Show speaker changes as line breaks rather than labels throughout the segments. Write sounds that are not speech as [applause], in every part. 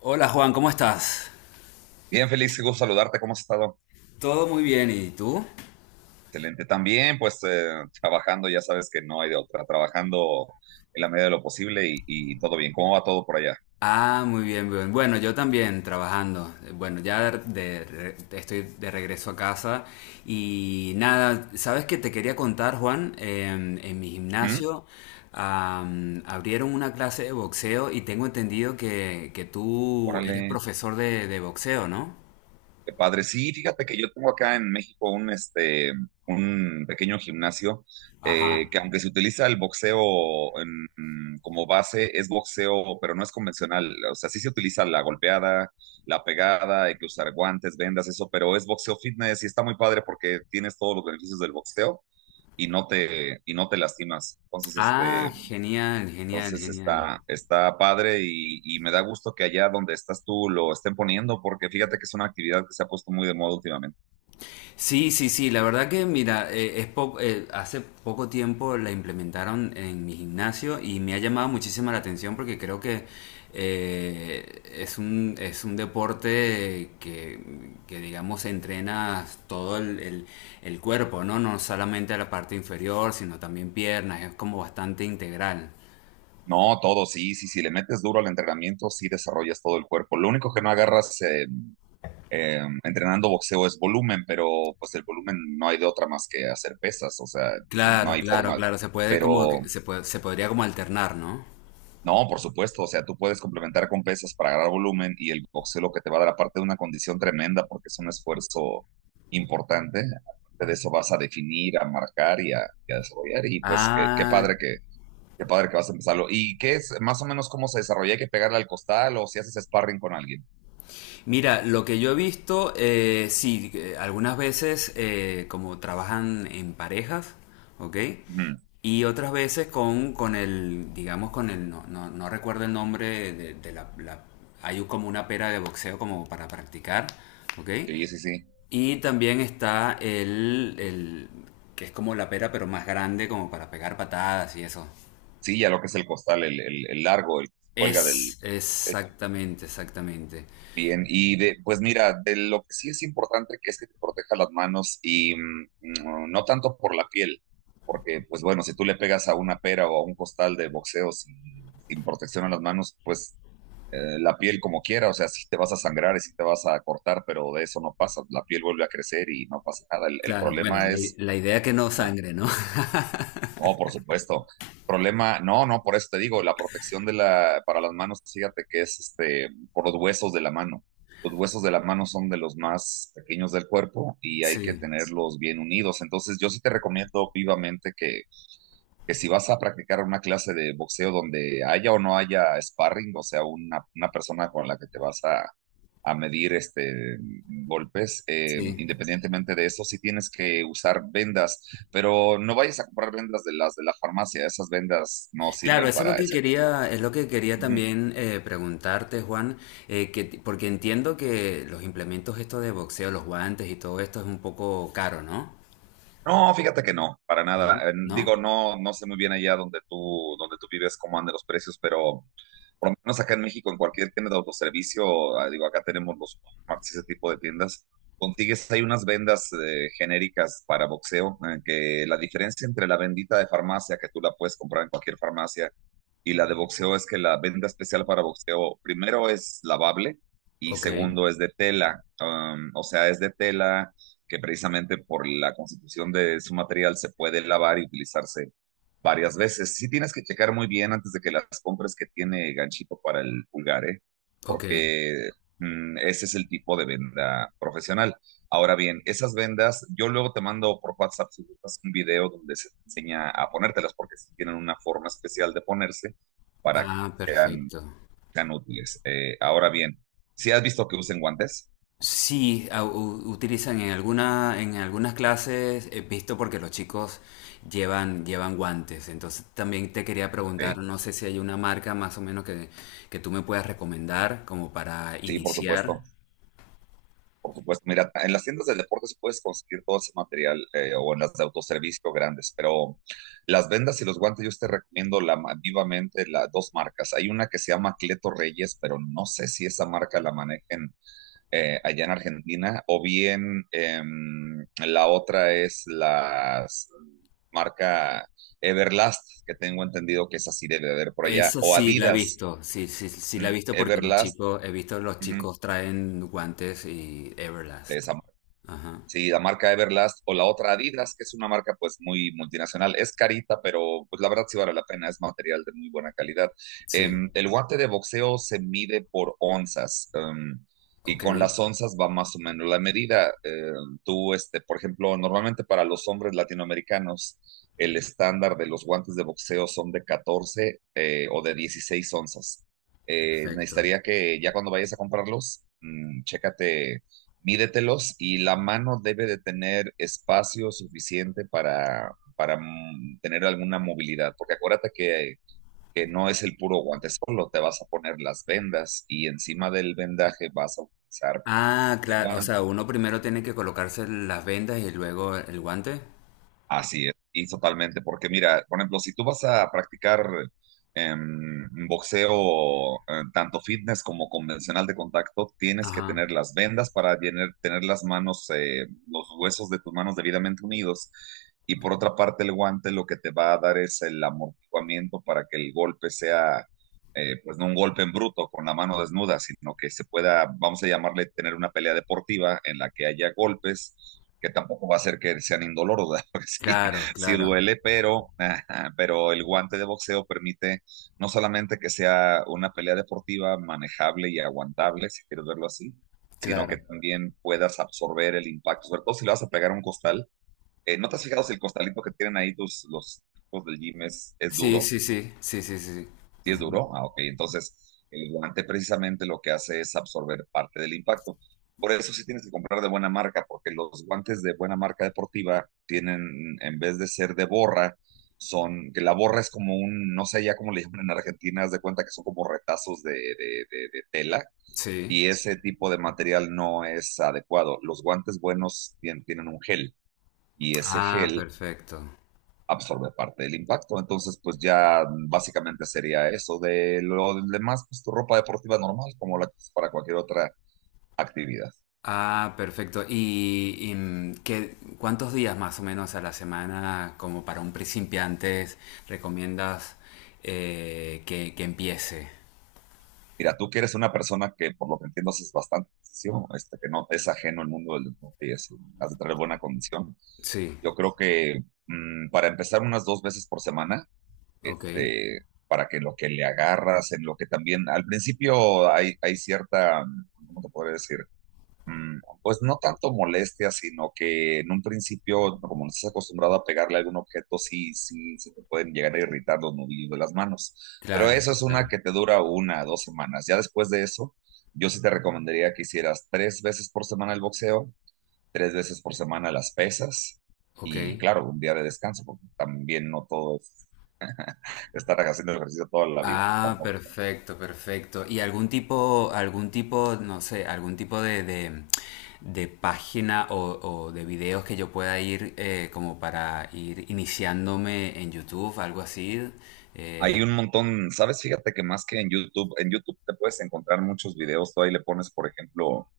Hola Juan, ¿cómo estás?
Bien, Félix, qué gusto saludarte. ¿Cómo has estado?
Todo muy bien, ¿y tú?
Excelente. También, pues, trabajando, ya sabes que no hay de otra. Trabajando en la medida de lo posible y todo bien. ¿Cómo va todo por allá?
Ah, muy bien, bien. Bueno, yo también trabajando. Bueno, estoy de regreso a casa y nada, ¿sabes qué te quería contar, Juan? En mi
¿Mm?
gimnasio abrieron una clase de boxeo y tengo entendido que tú eres
Órale.
profesor de boxeo, ¿no?
Qué padre. Sí, fíjate que yo tengo acá en México un pequeño gimnasio,
Ajá.
que aunque se utiliza el boxeo en- como base, es boxeo, pero no es convencional. O sea, sí se utiliza la golpeada, la pegada, hay que usar guantes, vendas, eso, pero es boxeo fitness y está muy padre porque tienes todos los beneficios del boxeo y no te lastimas. Entonces, este,
Ah, genial, genial,
entonces
genial.
está padre y me da gusto que allá donde estás tú lo estén poniendo, porque fíjate que es una actividad que se ha puesto muy de moda últimamente.
Sí, sí, sí, la verdad que mira, hace poco tiempo la implementaron en mi gimnasio y me ha llamado muchísimo la atención porque creo que es un deporte que digamos entrena el cuerpo, ¿no? No solamente la parte inferior, sino también piernas, es como bastante integral.
No, todo, sí, sí, si le metes duro al entrenamiento, sí desarrollas todo el cuerpo. Lo único que no agarras entrenando boxeo es volumen, pero pues el volumen no hay de otra más que hacer pesas, o sea, no
Claro,
hay
claro,
forma,
claro, se puede
pero
se podría como alternar, ¿no?
no, por supuesto. O sea, tú puedes complementar con pesas para agarrar volumen y el boxeo lo que te va a dar, aparte de una condición tremenda porque es un esfuerzo importante, aparte de eso vas a definir, a marcar y a desarrollar. Y pues qué, qué
Ah,
padre que, qué padre que vas a empezarlo. ¿Y qué es más o menos cómo se desarrolla? ¿Hay que pegarle al costal o si haces sparring con alguien?
mira, lo que yo he visto, sí, que algunas veces como trabajan en parejas, ¿ok?
Ujú.
Y otras veces digamos, con el, no, no, no recuerdo el nombre de la hay como una pera de boxeo como para practicar, ¿ok?
Sí, sí, sí.
Y también que es como la pera pero más grande como para pegar patadas y eso.
Sí, ya lo que es el costal, el largo, el que se cuelga del
Es,
del techo.
exactamente, exactamente.
Bien, y de, pues mira, de lo que sí es importante que es que te proteja las manos, y no tanto por la piel, porque pues bueno, si tú le pegas a una pera o a un costal de boxeo sin protección a las manos, pues la piel como quiera, o sea, sí te vas a sangrar y sí te vas a cortar, pero de eso no pasa, la piel vuelve a crecer y no pasa nada. El
Claro, bueno,
problema es
la idea es que no sangre, ¿no? [laughs]
no, por supuesto. Problema, no, no, por eso te digo, la protección de la, para las manos, fíjate que es este, por los huesos de la mano. Los huesos de la mano son de los más pequeños del cuerpo y hay que
Sí.
tenerlos bien unidos. Entonces, yo sí te recomiendo vivamente que si vas a practicar una clase de boxeo donde haya o no haya sparring, o sea, una persona con la que te vas a medir golpes,
Sí,
independientemente de eso, sí tienes que usar vendas, pero no vayas a comprar vendas de las de la farmacia, esas vendas no
claro,
sirven
eso es lo
para
que
esa.
quería, es lo que quería también preguntarte, Juan, porque entiendo que los implementos estos de boxeo, los guantes y todo esto es un poco caro, ¿no?
No, fíjate que no, para
Bueno,
nada. Digo,
¿no?
no, no sé muy bien allá donde tú vives cómo andan los precios, pero por lo menos acá en México, en cualquier tienda de autoservicio, ah, digo, acá tenemos los Walmarts y ese tipo de tiendas, consigues, hay unas vendas genéricas para boxeo, que la diferencia entre la vendita de farmacia, que tú la puedes comprar en cualquier farmacia, y la de boxeo es que la venda especial para boxeo, primero es lavable y
Ok,
segundo es de tela. O sea, es de tela que precisamente por la constitución de su material se puede lavar y utilizarse varias veces. Sí tienes que checar muy bien antes de que las compres que tiene ganchito para el pulgar, ¿eh?
ok.
Porque ese es el tipo de venda profesional. Ahora bien, esas vendas, yo luego te mando por WhatsApp, si gustas, un video donde se te enseña a ponértelas, porque sí tienen una forma especial de ponerse para que
Ah,
sean,
perfecto.
sean útiles. Ahora bien, si has visto que usen guantes,
Sí, utilizan en alguna, en algunas clases, he visto porque los chicos llevan, llevan guantes. Entonces también te quería preguntar,
ok,
no sé si hay una marca más o menos que tú me puedas recomendar como para
sí, por
iniciar.
supuesto. Por supuesto, mira, en las tiendas de deportes puedes conseguir todo ese material, o en las de autoservicio grandes, pero las vendas y los guantes yo te recomiendo la, vivamente las dos marcas. Hay una que se llama Cleto Reyes, pero no sé si esa marca la manejen allá en Argentina, o bien la otra es la marca Everlast, que tengo entendido que esa sí debe de haber por allá,
Eso
o
sí la he
Adidas.
visto, sí, sí, sí la he visto porque los
Everlast,
chicos, he visto los
ujú,
chicos traen guantes y
de
Everlast.
esa.
Ajá.
Sí, la marca Everlast o la otra Adidas, que es una marca pues muy multinacional. Es carita, pero pues la verdad sí vale la pena, es material de muy buena calidad.
Sí,
El guante de boxeo se mide por onzas, y
ok,
con las onzas va más o menos la medida. Tú, este, por ejemplo, normalmente para los hombres latinoamericanos el estándar de los guantes de boxeo son de 14, o de 16 onzas.
perfecto.
Necesitaría que ya cuando vayas a comprarlos, chécate, mídetelos, y la mano debe de tener espacio suficiente para, para tener alguna movilidad, porque acuérdate que no es el puro guante solo, te vas a poner las vendas y encima del vendaje vas a utilizar
Ah,
el
claro, o sea,
guante.
uno primero tiene que colocarse las vendas y luego el guante.
Así es, y totalmente, porque mira, por ejemplo, si tú vas a practicar boxeo, tanto fitness como convencional de contacto, tienes que
Ajá.
tener las vendas para tener las manos, los huesos de tus manos debidamente unidos. Y por otra parte, el guante lo que te va a dar es el amortiguamiento para que el golpe sea, pues no un golpe en bruto con la mano desnuda, sino que se pueda, vamos a llamarle, tener una pelea deportiva en la que haya golpes que tampoco va a ser que sean indoloros, ¿verdad? [laughs] Porque sí,
Claro,
sí
claro,
duele, pero, ajá, pero el guante de boxeo permite no solamente que sea una pelea deportiva manejable y aguantable, si quieres verlo así, sino que
claro.
también puedas absorber el impacto, sobre todo si le vas a pegar a un costal. ¿No te has fijado si el costalito que tienen ahí tus, los tipos del gym es
Sí,
duro?
sí, sí, sí, sí, sí, sí.
¿Sí es
Ujú.
duro? Ah, ok. Entonces, el guante precisamente lo que hace es absorber parte del impacto. Por eso sí tienes que comprar de buena marca, porque los guantes de buena marca deportiva tienen, en vez de ser de borra, son, que la borra es como un, no sé ya cómo le llaman en Argentina, haz de cuenta que son como retazos de tela,
Sí.
y ese tipo de material no es adecuado. Los guantes buenos tienen un gel, y ese
Ah,
gel
perfecto.
absorbe parte del impacto. Entonces, pues ya básicamente sería eso. De lo demás, pues tu ropa deportiva normal, como la que es para cualquier otra actividad.
Ah, perfecto. Y, mm, qué, cuántos días más o menos a la semana, como para un principiante, recomiendas que empiece?
Mira, tú que eres una persona que, por lo que entiendo, es bastante ejercicio, este, que no es ajeno al mundo del deporte y eso, has de tener buena condición.
Sí,
Yo creo que para empezar unas 2 veces por semana,
ok.
este, para que lo que le agarras, en lo que también, al principio hay cierta, ¿cómo te podría decir? Pues no tanto molestia, sino que en un principio, como no estás acostumbrado a pegarle a algún objeto, sí, sí, se te pueden llegar a irritar los nudillos de las manos. Pero
Claro,
eso es una
claro.
que te dura una, dos semanas. Ya después de eso, yo sí te recomendaría que hicieras 3 veces por semana el boxeo, 3 veces por semana las pesas
Ok.
y, claro, un día de descanso, porque también no todo es [laughs] estar haciendo ejercicio toda la vida,
Ah,
tampoco, ¿no?
perfecto, perfecto. ¿Y algún tipo, no sé, algún tipo de página o de videos que yo pueda ir como para ir iniciándome en YouTube, algo así?
Hay
Eh,
un montón, ¿sabes? Fíjate que más que en YouTube te puedes encontrar muchos videos. Tú ahí le pones, por ejemplo,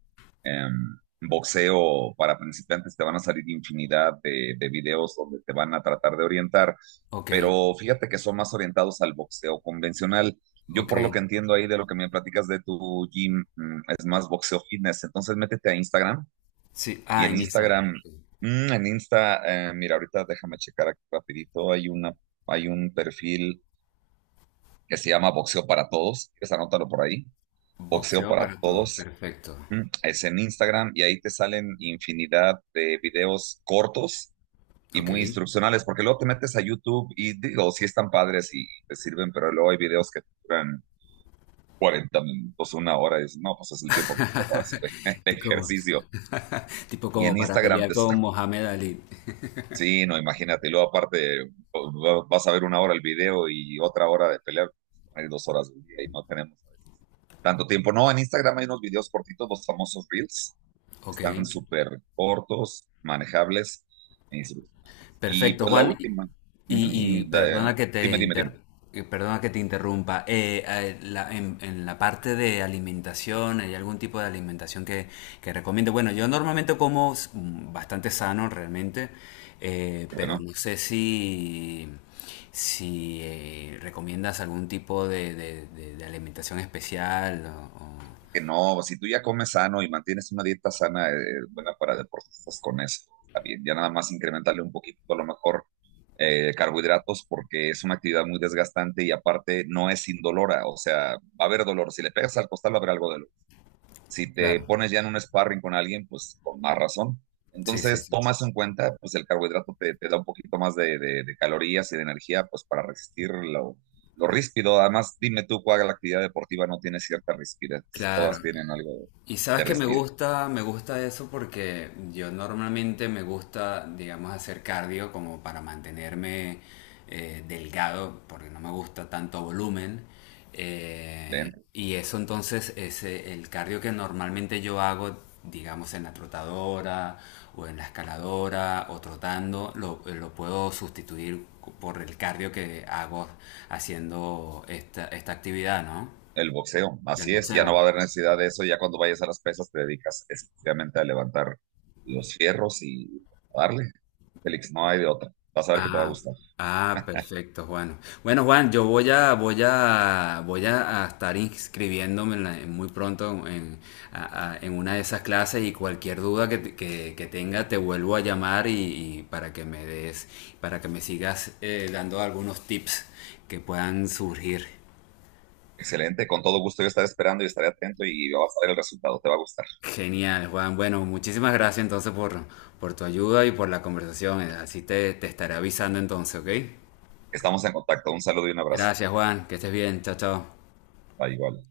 em, boxeo para principiantes, te van a salir infinidad de videos donde te van a tratar de orientar.
ok,
Pero fíjate que son más orientados al boxeo convencional. Yo,
ok.
por lo que entiendo ahí de lo que me platicas de tu gym, es más boxeo fitness. Entonces, métete a Instagram
Sí,
y
ah,
en
inicia.
Instagram, mira, ahorita déjame checar aquí rapidito. Hay un perfil que se llama Boxeo para Todos. ¿Quieres anótalo por ahí? Boxeo
Boxeo
para
para Todos,
Todos.
perfecto.
Es en Instagram y ahí te salen infinidad de videos cortos y
Ok.
muy instruccionales, porque luego te metes a YouTube y digo, sí están padres y te sirven, pero luego hay videos que duran 40 minutos, una hora, y dices, no, pues es el tiempo que tengo para hacer [laughs] el
Como,
ejercicio.
tipo
Y
como
en
para
Instagram
pelear
te,
con Mohamed Ali.
sí, no, imagínatelo, aparte vas a ver 1 hora el video y otra hora de pelear, hay 2 horas del día y no tenemos a veces tanto tiempo. No, en Instagram hay unos videos cortitos, los famosos Reels,
Ok.
están súper cortos, manejables e instruccionales. Y
Perfecto,
pues la
Juan.
última, ujú,
Y, y perdona que te
dime, dime, dime,
inter- perdona que te interrumpa. En la parte de alimentación, ¿hay algún tipo de alimentación que recomiende? Bueno, yo normalmente como bastante sano realmente,
porque
pero
no.
no sé si, si recomiendas algún tipo de alimentación especial
Que no, si tú ya comes sano y mantienes una dieta sana, buena para deportistas, con eso está bien. Ya nada más incrementarle un poquito, a lo mejor, carbohidratos, porque es una actividad muy desgastante y aparte no es indolora, o sea, va a haber dolor. Si le pegas al costal, va a haber algo de, si te
Claro,
pones ya en un sparring con alguien, pues con más razón.
sí, sí,
Entonces,
sí.
toma eso en cuenta, pues el carbohidrato te, te da un poquito más de- de- calorías y de energía, pues para resistir lo ríspido. Además, dime tú cuál actividad deportiva no tiene cierta rispidez.
Claro.
Todas tienen algo
Y sabes
de
que
rispidez
me gusta eso porque yo normalmente me gusta, digamos, hacer cardio como para mantenerme delgado, porque no me gusta tanto volumen.
dentro.
Y eso entonces es el cardio que normalmente yo hago, digamos, en la trotadora o en la escaladora o trotando, lo puedo sustituir por el cardio que hago haciendo esta, esta actividad, ¿no?
El boxeo,
Del
así es, ya no
boxeo.
va a haber necesidad de eso. Ya cuando vayas a las pesas, te dedicas exclusivamente a levantar los fierros y pues, a darle. Félix, no hay de otra. Vas a ver que te va a
Ah,
gustar.
ah, perfecto, Juan. Bueno, Juan, yo voy a, voy a, voy a estar inscribiéndome en muy pronto en, en una de esas clases y cualquier duda que tenga te vuelvo a llamar y para que me des, para que me sigas dando algunos tips que puedan surgir.
Excelente, con todo gusto yo estaré esperando y estaré atento y vas a ver el resultado, te va a gustar.
Genial, Juan. Bueno, muchísimas gracias entonces por tu ayuda y por la conversación. Así te, te estaré avisando entonces, ¿ok?
Estamos en contacto, un saludo y un abrazo.
Gracias, Juan. Que estés bien. Chao, chao.
Ah, igual.